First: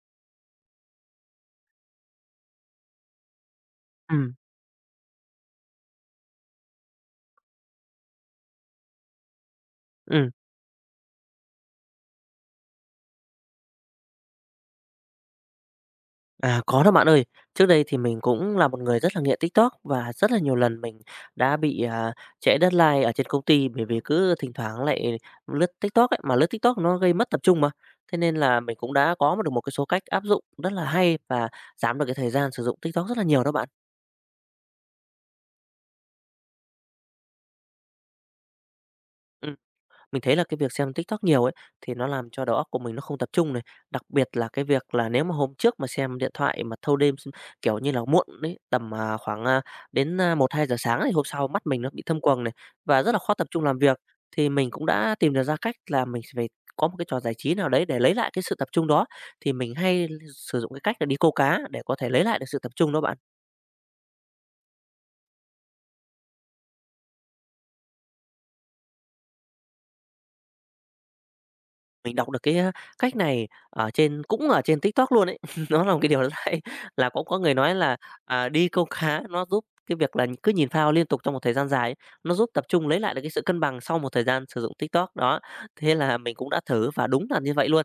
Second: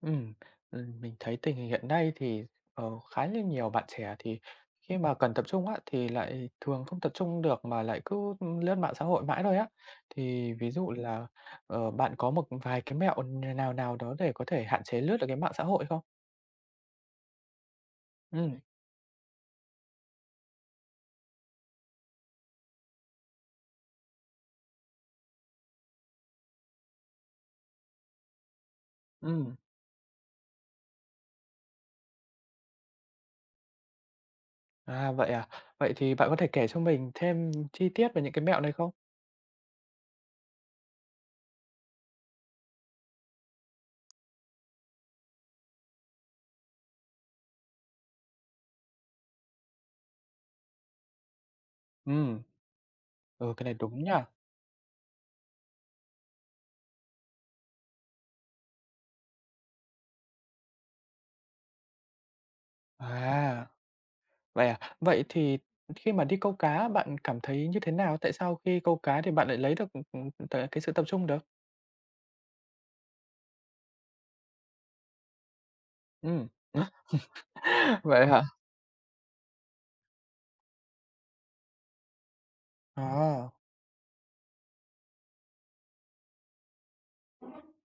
Ừm, mình thấy tình hình hiện nay thì, ờ, khá là nhiều bạn trẻ Ừ, thì khi mà cần tập trung á, thì lại thường không tập trung được mà lại cứ lướt mạng xã hội mãi thôi á. ừ, Thì ví dụ là, bạn có một vài cái mẹo nào nào đó để có thể hạn chế lướt được cái mạng xã hội không? à, có đó bạn ơi. Trước đây thì mình cũng Ừm, là một người rất là nghiện TikTok và rất là nhiều lần mình đã bị, trễ deadline ở trên công ty bởi vì cứ thỉnh thoảng lại lướt TikTok ấy, mà lướt TikTok nó gây mất tập trung mà. Thế nên là mình cũng đã có được ừm, một cái số cách áp dụng rất là hay và giảm được cái thời gian sử dụng TikTok rất là nhiều đó bạn. À? Vậy thì bạn có thể kể cho mình thêm chi tiết về những cái mẹo này không? Ừm. Mình thấy là cái việc xem TikTok nhiều ấy thì nó làm cho đầu óc của mình nó không tập trung này, đặc biệt là cái việc là nếu mà hôm trước mà xem điện thoại mà thâu đêm, kiểu như là muộn ấy, tầm, khoảng, đến một hai giờ sáng thì hôm sau mắt mình nó bị thâm Ừm, quầng này, và rất là khó tập ừ, trung cái này làm việc. đúng nhỉ? Thì mình cũng đã tìm được ra cách là mình phải có một cái trò giải trí nào đấy để lấy lại cái sự tập trung đó, thì mình hay sử dụng cái cách là đi câu cá để có thể lấy lại được sự tập trung đó bạn. À. Vậy à? Vậy thì khi mà đi câu cá bạn cảm thấy như thế nào? Tại sao khi câu cá thì bạn lại lấy được cái sự tập trung được? Mình đọc được cái, cách này ở trên cũng ở trên TikTok luôn ấy. Nó là một cái điều rất Ừm. hay, là cũng có người nói là, Vậy hả? Đi câu cá nó giúp cái việc là cứ nhìn phao liên tục trong một thời gian dài ấy, nó giúp tập trung lấy lại được cái sự À, cân bằng sau một thời gian sử dụng TikTok đó. Thế là mình cũng đã thử và đúng là như vậy luôn.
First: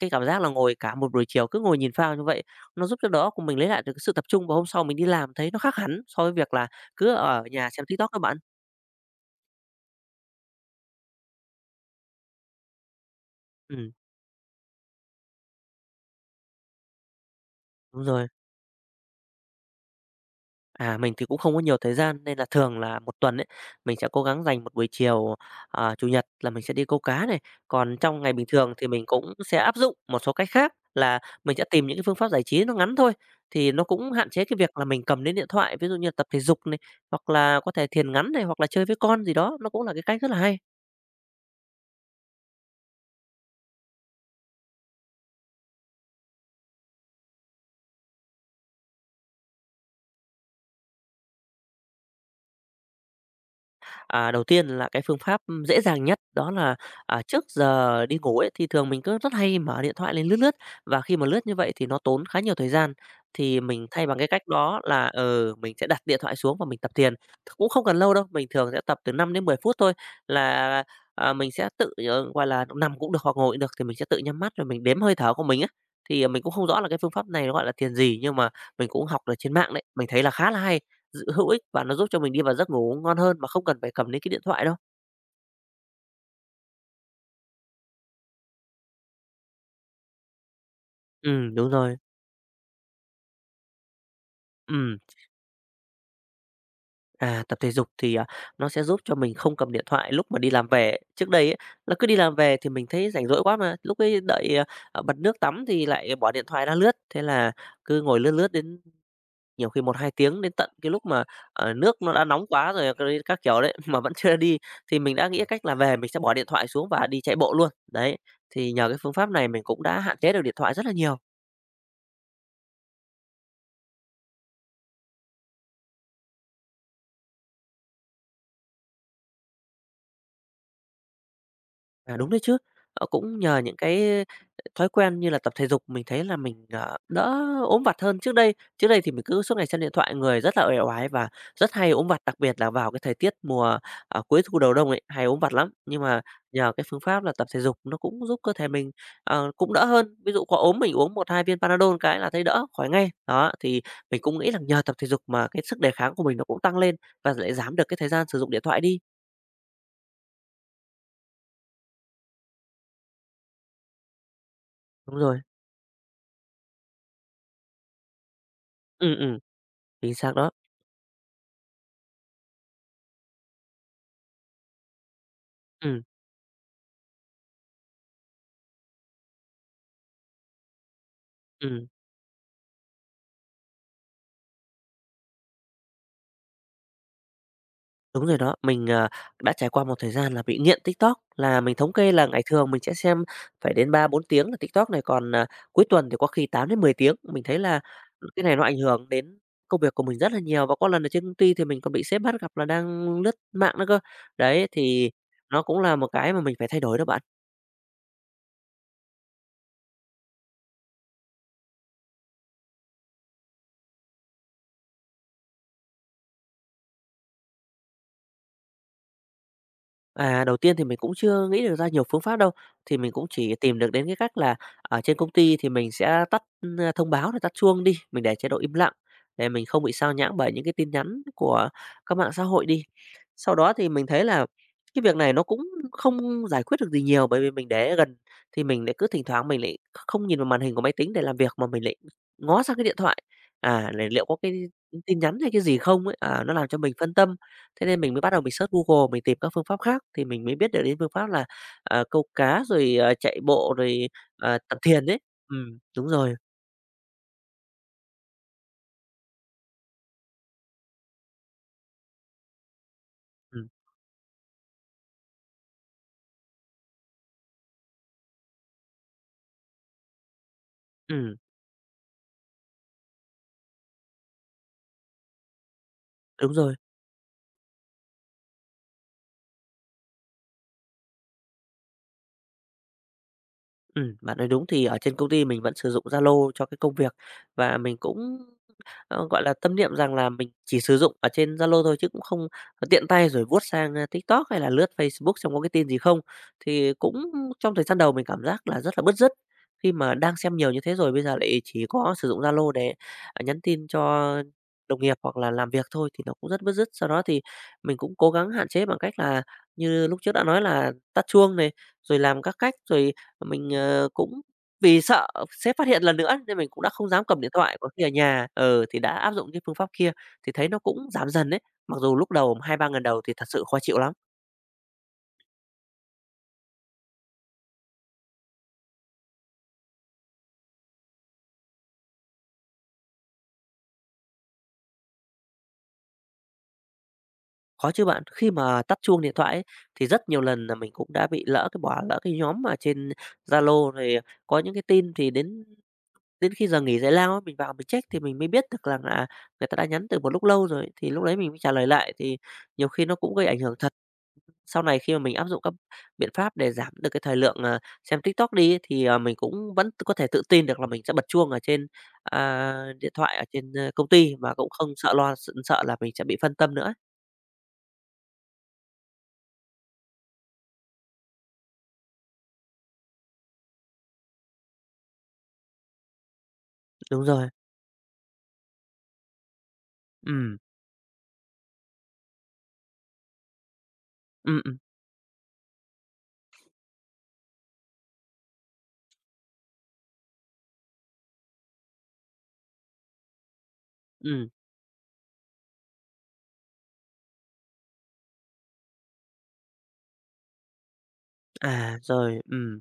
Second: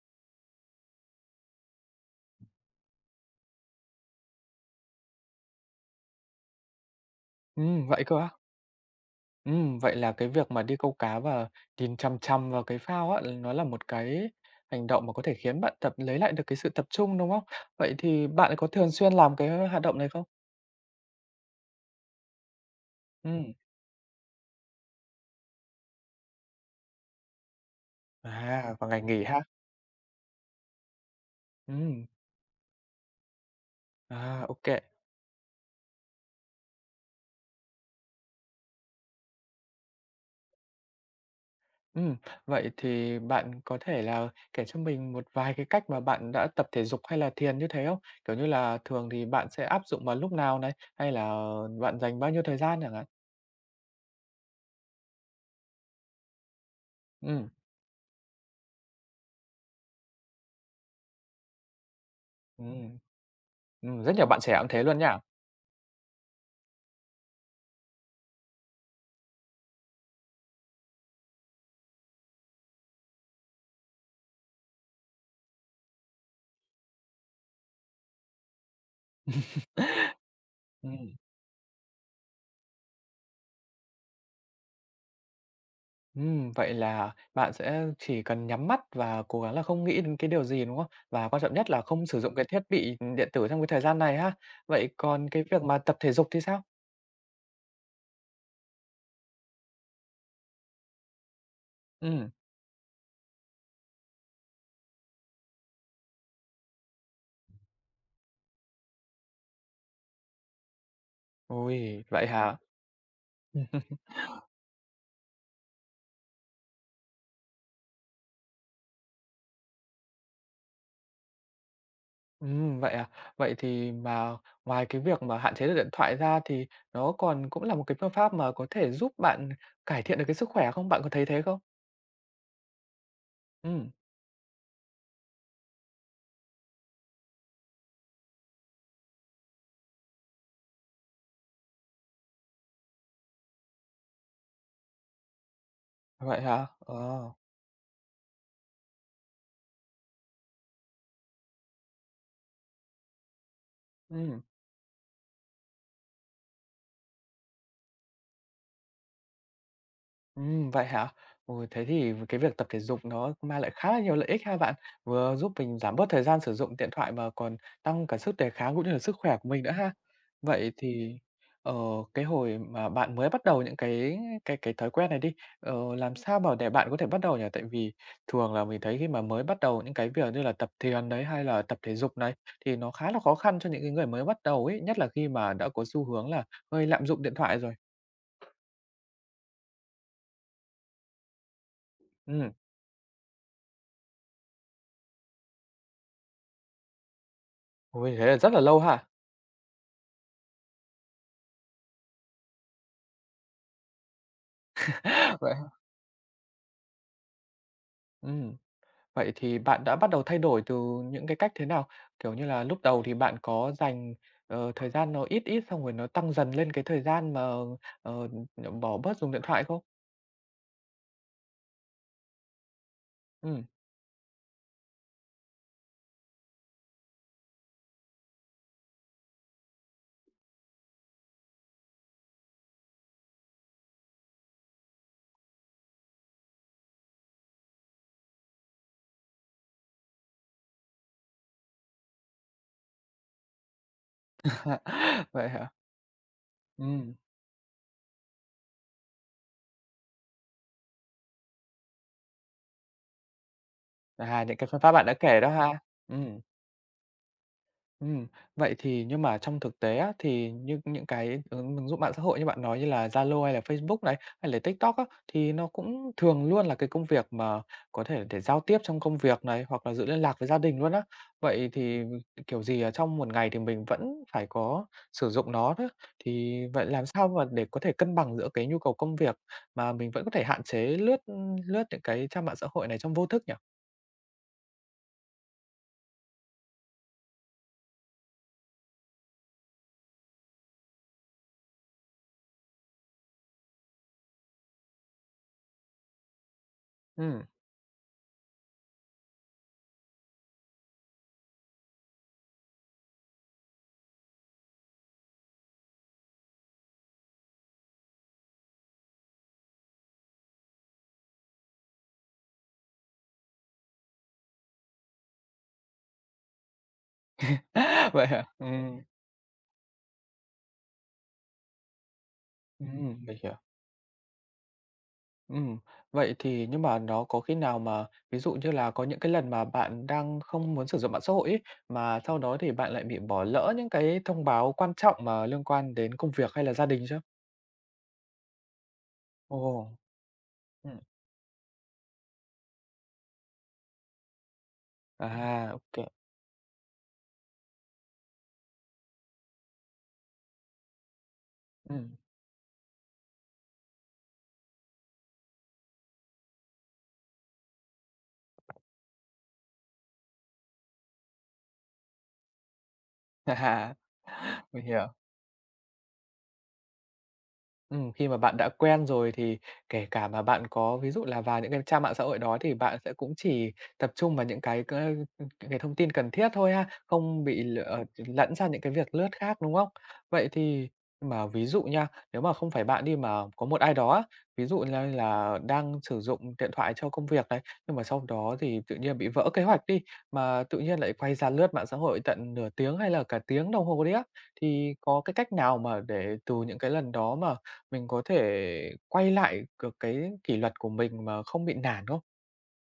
Cái cảm giác là ngồi cả một buổi chiều cứ ngồi nhìn phao như vậy, nó giúp cho đó óc của mình lấy lại được cái sự tập trung và hôm sau mình đi làm thấy nó khác hẳn so với việc là cứ ở nhà xem vậy TikTok cơ các á? bạn. Vậy là cái việc mà đi câu cá và nhìn chằm chằm vào cái phao á, nó là một Ừm, cái hành động mà có thể khiến bạn tập lấy lại được cái sự tập trung, đúng không? Vậy đúng rồi. thì bạn có thường xuyên làm cái hoạt động này không? À, mình thì cũng không có nhiều thời gian nên là thường là một tuần ấy, Ừm, mình sẽ cố gắng dành một buổi chiều, Chủ nhật là mình sẽ đi câu cá này. Còn trong ngày bình thường à, thì vào ngày mình nghỉ cũng ha? sẽ áp dụng một số cách khác là mình sẽ tìm những cái Ừm, phương pháp giải trí nó ngắn thôi, thì nó cũng hạn chế à, cái việc là mình cầm đến điện thoại, ví dụ như là tập thể dục này, hoặc là có thể thiền ngắn này, hoặc là chơi với con gì đó, nó cũng là cái cách rất là hay. Ừm, vậy thì bạn có thể là kể cho mình một vài cái cách mà bạn đã tập thể dục hay là thiền như thế không? Kiểu như là thường thì bạn sẽ áp dụng vào lúc nào này, hay là bạn dành bao nhiêu thời gian chẳng hạn? À, đầu tiên là cái phương pháp dễ dàng nhất đó là, trước Ừm, giờ đi ngủ ấy, thì thường mình cứ rất hay mở điện thoại lên lướt lướt, và khi mà lướt như vậy thì nó tốn khá nhiều thời gian. ừm, Thì mình thay rất bằng nhiều cái bạn cách trẻ cũng đó thế luôn là, nha. Mình sẽ đặt điện thoại xuống và mình tập thiền. Cũng không cần lâu đâu, mình thường sẽ tập từ 5 đến 10 phút thôi là, mình sẽ tự, nằm cũng được hoặc ngồi cũng được, thì mình sẽ tự nhắm mắt rồi mình đếm hơi thở của mình á. Thì, mình cũng không rõ là cái phương pháp này nó gọi là thiền gì, nhưng mà mình cũng học được trên mạng đấy, mình thấy là khá là hay Ừm, hữu ích và nó giúp cho mình đi vào giấc ngủ ngon hơn mà không cần phải cầm lấy cái điện thoại đâu. Vậy là bạn sẽ chỉ cần nhắm mắt và cố gắng là không nghĩ đến cái điều gì, đúng không? Và quan Ừ, trọng đúng nhất là rồi. không sử dụng cái thiết bị, điện tử trong cái thời gian này ha. Vậy Ừ. còn cái việc mà tập thể dục thì sao? À, tập thể dục thì, nó sẽ giúp cho mình không cầm điện thoại lúc mà đi làm về. Trước đây ấy, là cứ đi Ừm, làm về thì mình thấy rảnh rỗi quá mà, lúc ấy đợi, bật nước tắm thì lại bỏ điện thoại ra lướt, thế là cứ ngồi lướt lướt đến nhiều khi một hai tiếng, đến tận cái lúc mà, nước ôi, nó đã vậy nóng hả? quá rồi cái các kiểu đấy, mà vẫn chưa đi, thì mình đã nghĩ cách là về mình sẽ bỏ điện thoại xuống và đi chạy bộ luôn. Đấy, thì nhờ cái phương pháp này mình cũng đã hạn chế được điện thoại rất là nhiều. Vậy à? Vậy thì mà ngoài cái việc mà hạn chế được điện thoại ra thì nó còn cũng là một cái phương pháp mà có thể giúp bạn cải thiện được cái sức khỏe không? Bạn có thấy thế không? À, đúng đấy chứ. Ờ, cũng nhờ những Ừm, cái thói quen như là tập thể dục mình thấy là mình đỡ ốm vặt hơn trước đây. Trước đây thì mình cứ suốt ngày xem điện thoại, người rất là uể oải và rất hay ốm vặt, đặc biệt là vào cái thời tiết mùa, cuối thu đầu đông ấy, hay ốm vặt lắm. Nhưng mà vậy hả? nhờ cái Ờ, phương pháp là tập thể dục nó cũng giúp cơ thể mình, cũng đỡ hơn. Ví dụ có ốm mình uống một 2 viên Panadol cái là thấy đỡ, khỏi ngay. Đó, thì mình cũng ừm. nghĩ là nhờ tập thể dục mà cái sức đề kháng của mình nó cũng tăng lên và lại giảm được cái thời gian sử dụng điện thoại đi. Vậy hả? Ồ, thế thì cái việc tập thể dục nó mang lại khá là nhiều lợi ích ha bạn, Đúng vừa rồi. giúp mình giảm bớt thời gian sử dụng điện thoại mà còn tăng cả sức đề kháng cũng như là sức Ừm, khỏe ừm, của mình nữa ha. chính xác đó. Vậy thì, ờ, cái hồi mà bạn mới bắt đầu những cái thói quen này đi, Ừm, làm sao mà để bạn có thể bắt đầu nhỉ? Tại vì thường là mình thấy khi mà mới bắt đầu những cái việc như là tập thiền đấy, hay là tập ừm. thể dục này, thì nó khá là khó khăn cho những cái người mới bắt đầu ấy, nhất là khi mà đã có xu hướng là hơi lạm dụng điện thoại rồi. Đúng rồi đó, mình đã trải qua một thời gian là bị nghiện TikTok, là mình thống kê là ngày Ừm, thường mình sẽ xem phải đến ba bốn tiếng là TikTok này, còn, cuối tuần thì có khi 8 đến 10 tiếng. Mình thấy là ôi, thế là cái rất này là nó ảnh lâu ha. hưởng đến công việc của mình rất là nhiều, và có lần ở trên công ty thì mình còn bị sếp bắt gặp là đang lướt mạng nữa cơ. Đấy, thì nó cũng là một cái mà mình phải thay đổi đó bạn. Ừm, vậy thì bạn đã bắt đầu thay đổi từ những cái cách thế nào? Kiểu như là, lúc đầu thì bạn có dành, thời gian nó ít ít xong rồi nó tăng dần lên cái thời gian mà, ờ, bỏ bớt dùng điện thoại không? À, đầu tiên thì mình cũng chưa nghĩ được ra nhiều phương pháp đâu, thì mình cũng chỉ Ừm. tìm được đến cái cách là ở trên công ty thì mình sẽ tắt, thông báo rồi tắt chuông đi, mình để chế độ im lặng để mình không bị sao nhãng bởi những cái tin nhắn của các mạng xã hội đi. Sau đó thì mình thấy là cái việc này nó cũng không giải quyết được gì nhiều, bởi vì mình để gần thì mình lại cứ thỉnh thoảng mình lại không nhìn vào màn hình của máy tính để làm việc mà mình lại ngó sang cái điện thoại, để liệu có cái tin nhắn Vậy hay cái hả? gì không ấy, nó làm cho mình phân Ừm, tâm. Thế nên mình mới bắt đầu mình search Google, mình tìm các phương pháp khác thì mình mới biết được đến phương pháp là, câu cá rồi, chạy bộ rồi, à, những cái tập phương pháp thiền bạn đã đấy. kể đó Ừm, ha? đúng rồi, Ừm. Ừm, vậy thì nhưng mà trong thực tế á, thì như những cái ứng ứng dụng mạng xã hội như bạn nói như là Zalo hay là ừm, Facebook này, hay là TikTok á, thì nó cũng thường luôn là cái công việc mà có thể để giao tiếp trong công việc này, hoặc là giữ liên lạc với gia đình luôn á. ừm, Vậy thì, kiểu gì ở trong một ngày thì mình vẫn phải có sử dụng nó đó, đúng thì rồi, vậy làm sao mà để có thể cân bằng giữa cái nhu cầu công việc mà mình vẫn có thể hạn chế lướt những cái trang mạng xã hội này trong vô thức nhỉ? Bạn nói đúng. Thì ở trên công ty mình vẫn sử dụng Zalo cho cái công việc và mình cũng tâm niệm rằng là mình chỉ sử dụng ở trên Zalo thôi chứ cũng không tiện tay rồi vuốt sang, TikTok hay là lướt Facebook xem có cái tin gì không. Thì cũng Ừm. trong thời gian đầu mình cảm giác là rất là bứt rứt, khi mà đang xem nhiều như thế rồi bây giờ lại chỉ có sử dụng Zalo để, nhắn tin cho đồng nghiệp hoặc là làm việc thôi thì nó cũng rất bứt rứt. Sau đó thì mình cũng cố gắng hạn chế bằng cách là như lúc trước đã nói là tắt chuông này, rồi làm các cách, rồi mình cũng vì sợ sếp phát hiện lần nữa nên mình cũng đã không dám cầm điện thoại, có khi ở Vậy hả? nhà ừ, thì đã áp dụng cái phương pháp kia thì thấy nó cũng giảm dần đấy. Mặc dù lúc đầu hai ba lần đầu thì Mình thật hiểu. sự khó chịu lắm, Ừm, vậy thì nhưng mà nó có khi nào mà ví dụ như là có những cái lần mà bạn đang không muốn sử dụng mạng xã hội ấy, mà sau đó thì bạn lại bị bỏ lỡ những cái thông báo quan trọng mà liên quan đến công việc hay là gia đình chứ? khó chứ bạn. Khi mà tắt chuông điện thoại Ồ, ấy, thì rất nhiều lần là mình Ừm. cũng đã bị lỡ bỏ lỡ cái nhóm mà trên Zalo rồi có những cái tin thì đến À, OK, đến khi giờ nghỉ giải lao ấy, mình vào mình check thì mình mới biết được rằng là người ta đã nhắn từ một lúc lâu rồi, thì lúc đấy mình mới trả lời lại thì nhiều khi nó cũng gây ảnh hưởng thật. Sau này khi mà mình áp dụng các biện pháp để giảm được cái thời lượng, xem TikTok đi ấy, thì, mình cũng vẫn có thể tự tin được là mình sẽ bật chuông ở trên, à, điện thoại ở trên, à, công ty mà cũng mình không hiểu. sợ lo sợ là mình sẽ bị phân tâm nữa. Khi mà bạn đã quen rồi thì kể cả mà bạn có ví dụ là vào những cái trang mạng xã hội đó thì bạn sẽ cũng chỉ tập trung vào những cái thông tin cần thiết thôi ha, Đúng không rồi. bị lẫn sang những cái việc lướt khác, đúng không? Vậy Ừ, thì mà ví dụ nha, nếu mà không phải bạn đi mà có một ai đó á, ừ, ví ừ, dụ như là đang sử dụng điện thoại cho công việc này, nhưng mà sau đó thì tự nhiên bị vỡ kế hoạch đi, mà tự nhiên lại quay ra lướt mạng xã hội tận nửa tiếng hay là cả tiếng đồng hồ đấy á, ừm. thì có cái cách nào mà để từ những cái lần đó mà mình có thể quay lại được cái kỷ luật của mình mà không bị À, nản không? rồi, ừ.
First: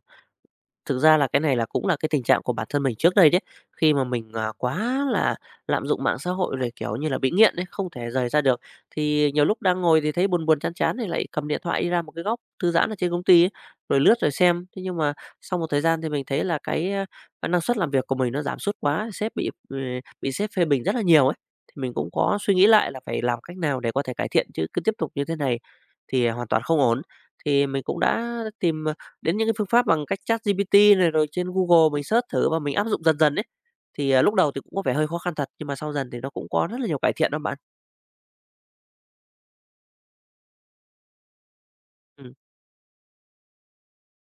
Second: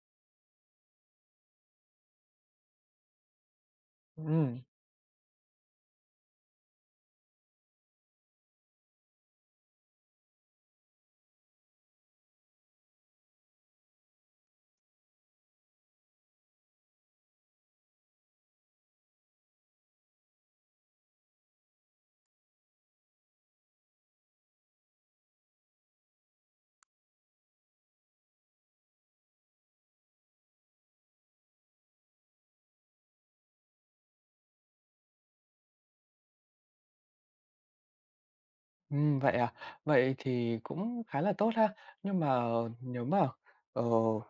Thực ra cái này cũng là cái tình trạng của bản thân mình trước đây đấy, khi mà mình, Ừm, quá là lạm dụng mạng xã hội rồi, kiểu như là, bị nghiện đấy, không thể rời ra được. Thì nhiều lúc đang ngồi thì thấy buồn buồn, chán chán thì lại cầm điện thoại đi ra một cái góc thư giãn ở trên công ty ấy, rồi lướt rồi xem. Thế nhưng mà sau một thời gian thì mình thấy là năng suất làm việc của mình nó giảm sút quá, bị sếp phê bình rất là nhiều ấy. Thì mình cũng có suy nghĩ lại là phải làm cách nào để có thể cải thiện, chứ cứ tiếp tục như thế này thì hoàn toàn không ổn. Thì mình cũng đã tìm đến những cái phương pháp bằng cách chat ChatGPT này, rồi trên Google mình search thử và mình áp dụng dần dần ấy, lúc đầu thì cũng có vẻ hơi khó khăn thật, nhưng mà sau dần thì nó cũng có rất là nhiều cải thiện đó bạn. Vậy à? Vậy thì cũng khá là tốt ha. Nhưng Ừm, mà nếu mà, ờ,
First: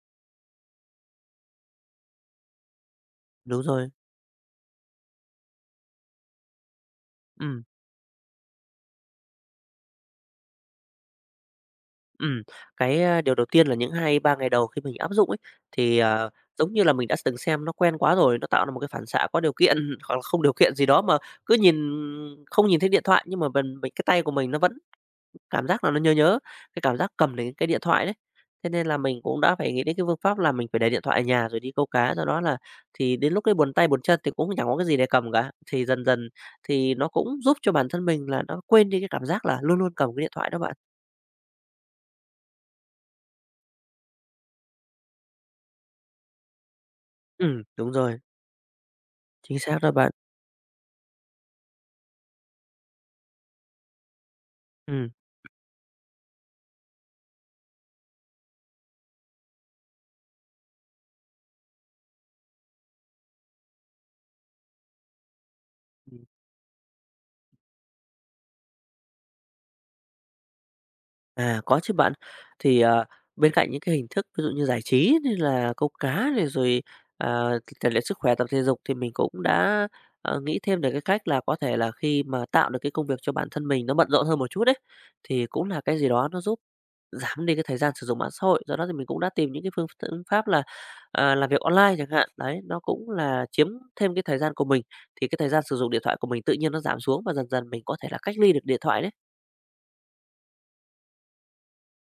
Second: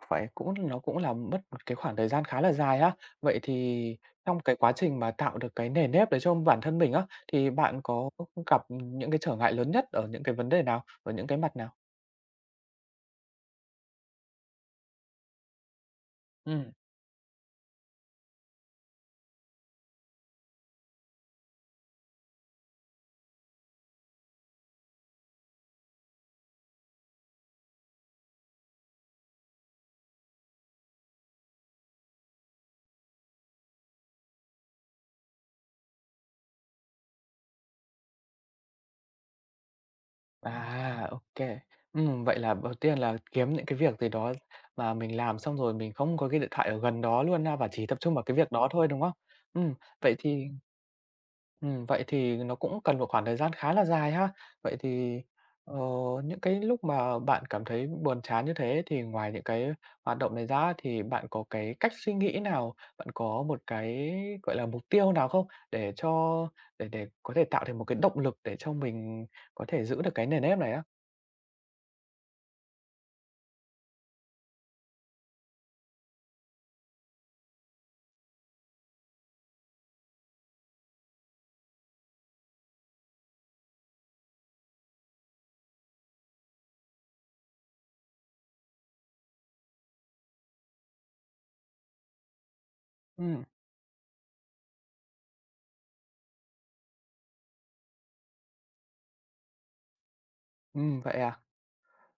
phải cũng nó cũng là mất một cái khoảng thời gian khá là dài ha. Vậy đúng rồi. thì trong cái quá trình mà tạo được cái nề nếp đấy cho bản thân mình á, thì Ừm, bạn có gặp những cái trở ngại lớn nhất ở những cái vấn đề nào? Ở những cái mặt nào? ừm. Điều đầu tiên là những hai ba ngày đầu khi mình áp dụng ấy, thì, ờ, giống Ừm. như là mình đã từng xem nó quen quá rồi, nó tạo ra một cái phản xạ có điều kiện hoặc là không điều kiện gì đó, mà cứ nhìn không nhìn thấy điện thoại, nhưng mà mình cái tay của mình nó vẫn cảm giác là nó nhớ nhớ, cái cảm giác cầm lấy cái điện thoại đấy. Thế nên là mình cũng đã phải nghĩ đến cái phương pháp là mình phải để điện thoại ở nhà rồi đi câu cá, do đó là thì đến lúc đấy buồn tay buồn chân thì cũng chẳng có cái gì để cầm cả. Thì dần dần thì nó cũng giúp cho bản thân mình là nó quên đi cái cảm giác là luôn luôn cầm cái điện thoại đó bạn. À, vậy là đầu tiên là kiếm những cái việc gì đó mà mình làm xong rồi mình không có cái điện thoại ở gần đó luôn ha, và chỉ Đúng tập trung rồi, vào cái việc đó thôi, đúng không? chính Ừm, xác đó bạn. vậy thì vậy thì nó cũng cần một khoảng thời gian khá là dài ha. Vậy Ừm. thì, ờ, những cái lúc mà bạn cảm thấy buồn chán như thế thì ngoài những cái hoạt động này ra thì bạn có cái cách suy nghĩ nào, bạn có một cái, gọi là, mục tiêu nào không? Để cho để có thể tạo thành một cái động lực để cho mình có thể giữ được cái nền nếp này á? À, có chứ bạn. Thì, ờ, bên cạnh những cái hình thức ví dụ như giải trí như là câu cá này, à, rèn luyện sức khỏe, tập thể dục, thì mình cũng đã, nghĩ thêm về cái cách là có thể là khi mà tạo được cái công việc cho bản thân mình nó bận rộn hơn một chút đấy, thì cũng là cái gì đó nó giúp giảm đi cái thời gian sử dụng mạng xã hội. Do đó thì mình cũng đã tìm những cái phương phương pháp là, làm việc online chẳng hạn, đấy, nó cũng Ừm, là chiếm thêm cái thời gian của mình, thì cái thời gian sử dụng điện thoại của mình tự nhiên nó giảm xuống và dần dần mình có thể là cách ly được điện thoại đấy. Vậy à?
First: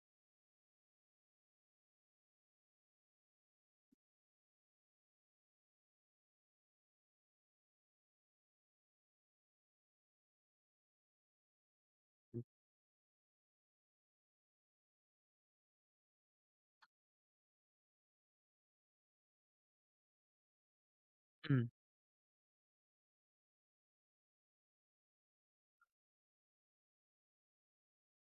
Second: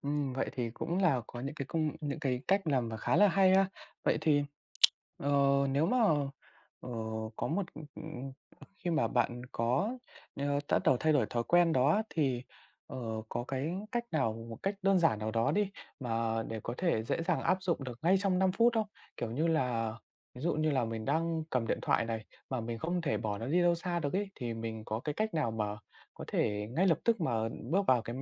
Vậy thì cũng là có những cái cách làm mà khá là hay ha. Vậy thì Ờ, nếu mà, ờ, có một ừ, ừ, khi mà bạn có, đã đầu thay đổi thói quen đó thì, ờ, có cái cách nào, một cách đơn giản nào đó đi, mà để có thể dễ dàng áp dụng được ngay trong 5 phút không? Kiểu như là, ví dụ như là mình đang cầm Ừm, điện thoại này, mà mình không thể bỏ nó đi đâu xa được ấy, thì mình có cái cách nào mà có thể ngay lập tức mà bước vào cái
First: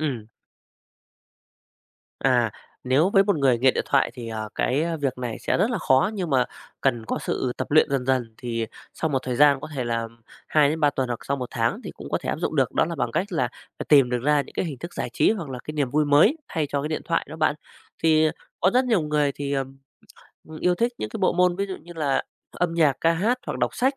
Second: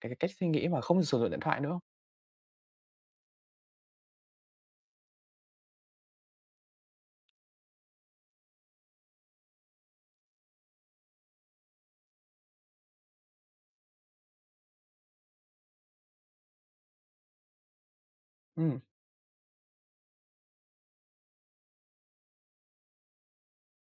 cách suy nghĩ mà không sử dụng điện thoại nữa không? À, nếu với một người nghiện điện thoại thì, việc này sẽ rất là khó, nhưng mà cần có sự tập luyện dần dần, thì sau một thời gian có thể là hai đến ba tuần hoặc sau một tháng thì cũng có thể áp dụng được. Đó là bằng cách là phải tìm được ra những cái hình thức giải trí hoặc là cái niềm vui mới thay cho cái điện thoại đó bạn. Thì có Ừm, rất nhiều người thì, yêu thích những cái bộ môn ví dụ như là âm nhạc, ca hát hoặc đọc sách,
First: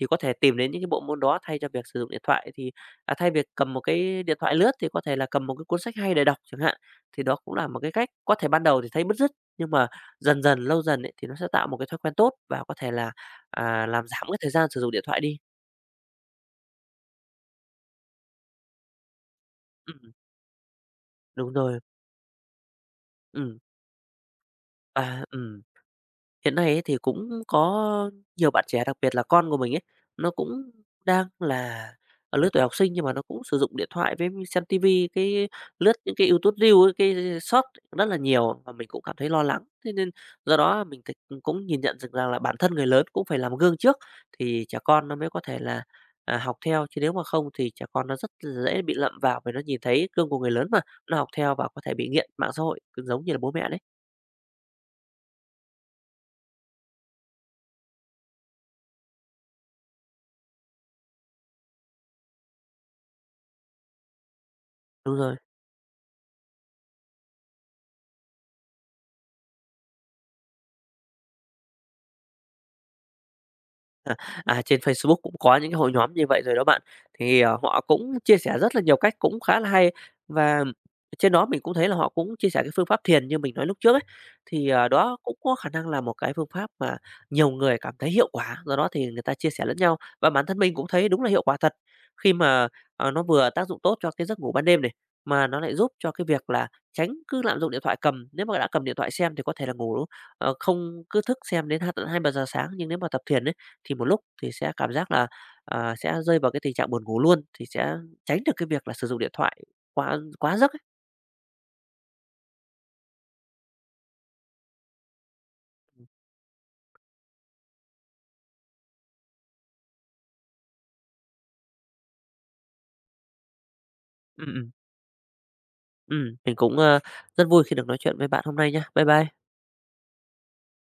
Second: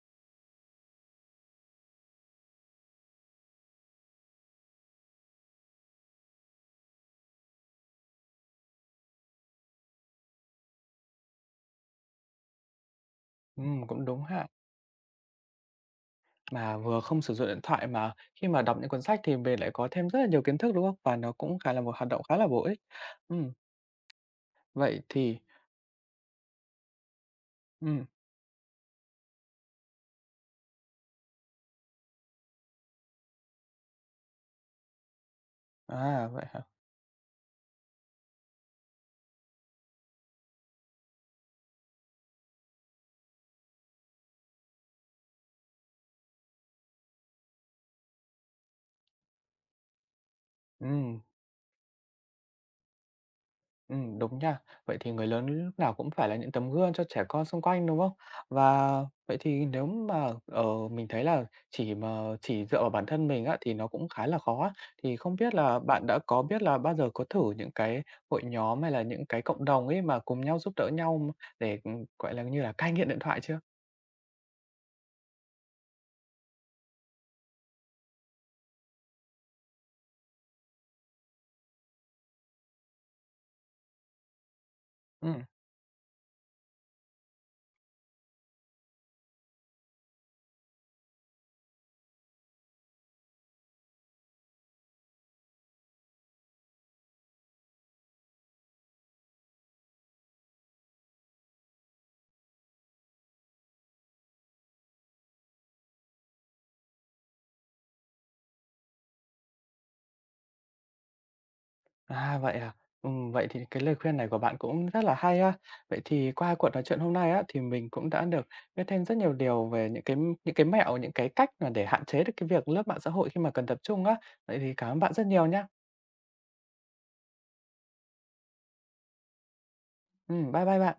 thì có thể tìm đến những cái bộ môn đó thay cho việc sử dụng điện thoại, thì thay việc cầm một cái điện thoại lướt thì có thể là cầm một cái cuốn sách hay để đọc chẳng hạn. Thì đó cũng là một cái cách, có thể ban đầu thì thấy bứt rứt, nhưng mà dần dần, lâu dần ấy, thì nó sẽ tạo một cái thói quen tốt và có thể là, làm cũng đúng giảm cái ha. thời gian sử dụng điện thoại đi. Mà vừa không sử dụng điện thoại mà khi mà đọc những cuốn sách thì mình lại có thêm Ừm, rất là nhiều kiến thức, đúng không? Và nó đúng cũng khá rồi, là một hoạt động khá là bổ ích. Ừm, ừm, vậy và thì ừm. Hiện nay ấy thì cũng ừm, có nhiều bạn trẻ, đặc biệt là con của mình ấy, nó cũng đang là ở lứa tuổi học sinh, nhưng mà nó cũng sử dụng điện thoại với xem tivi, cái lướt những cái à, vậy YouTube hả? Reels ấy, cái short, rất là nhiều và mình cũng cảm thấy lo lắng. Thế nên do đó mình c cũng cũng nhìn nhận được rằng là bản thân người lớn cũng phải làm gương trước, thì trẻ con nó mới có thể là, học theo, chứ nếu mà không thì trẻ con nó rất dễ bị lậm vào, vì nó nhìn thấy gương của người lớn mà, nó Ừm. học theo và có thể bị nghiện mạng xã hội, giống như là bố mẹ đấy. Đúng nha. Vậy thì người lớn lúc nào cũng phải là những tấm gương cho trẻ con xung quanh, đúng không? Và vậy thì nếu mà, mình thấy là chỉ mà chỉ dựa vào bản thân mình á, thì nó cũng khá là khó á. Đúng Thì rồi. không biết là bạn đã có biết là bao giờ có thử những cái hội nhóm hay là những cái cộng đồng ấy mà cùng nhau giúp đỡ nhau để, gọi là, như là cai nghiện điện thoại chưa? À, à, trên Facebook cũng có những cái hội nhóm như vậy rồi đó bạn. Họ cũng chia sẻ rất là nhiều cách cũng khá là hay, và trên đó mình cũng thấy là họ cũng chia sẻ cái phương pháp thiền như mình nói lúc trước ấy. Đó cũng Ừm. có khả năng là một cái phương pháp mà nhiều người cảm thấy hiệu quả, do đó thì người ta chia sẻ lẫn nhau. Và bản thân mình cũng thấy đúng là hiệu quả thật, khi mà, nó vừa tác dụng tốt cho cái giấc ngủ ban đêm này, mà nó lại giúp cho cái việc là tránh cứ lạm dụng điện thoại cầm. Nếu mà đã cầm điện thoại xem thì có thể là không cứ thức xem đến hai tận 2:00-3:00 sáng, nhưng nếu mà tập thiền ấy thì một lúc thì sẽ cảm giác là, sẽ rơi vào cái tình trạng buồn ngủ luôn, thì sẽ tránh được cái việc là sử dụng điện thoại quá quá giấc ấy. À? Vậy thì cái lời khuyên này của bạn cũng rất là hay ha. Vậy thì qua cuộc nói chuyện hôm nay á, thì mình cũng đã được biết thêm rất nhiều điều về những cái mẹo, những cái cách mà để hạn chế được cái việc lướt mạng xã hội khi mà cần tập trung á. Ừm, Vậy ừm, thì cảm ơn bạn rất nhiều nhá. Mình cũng, rất vui khi được nói chuyện với bạn hôm nay nhé. Bye bye. Bye bye bạn.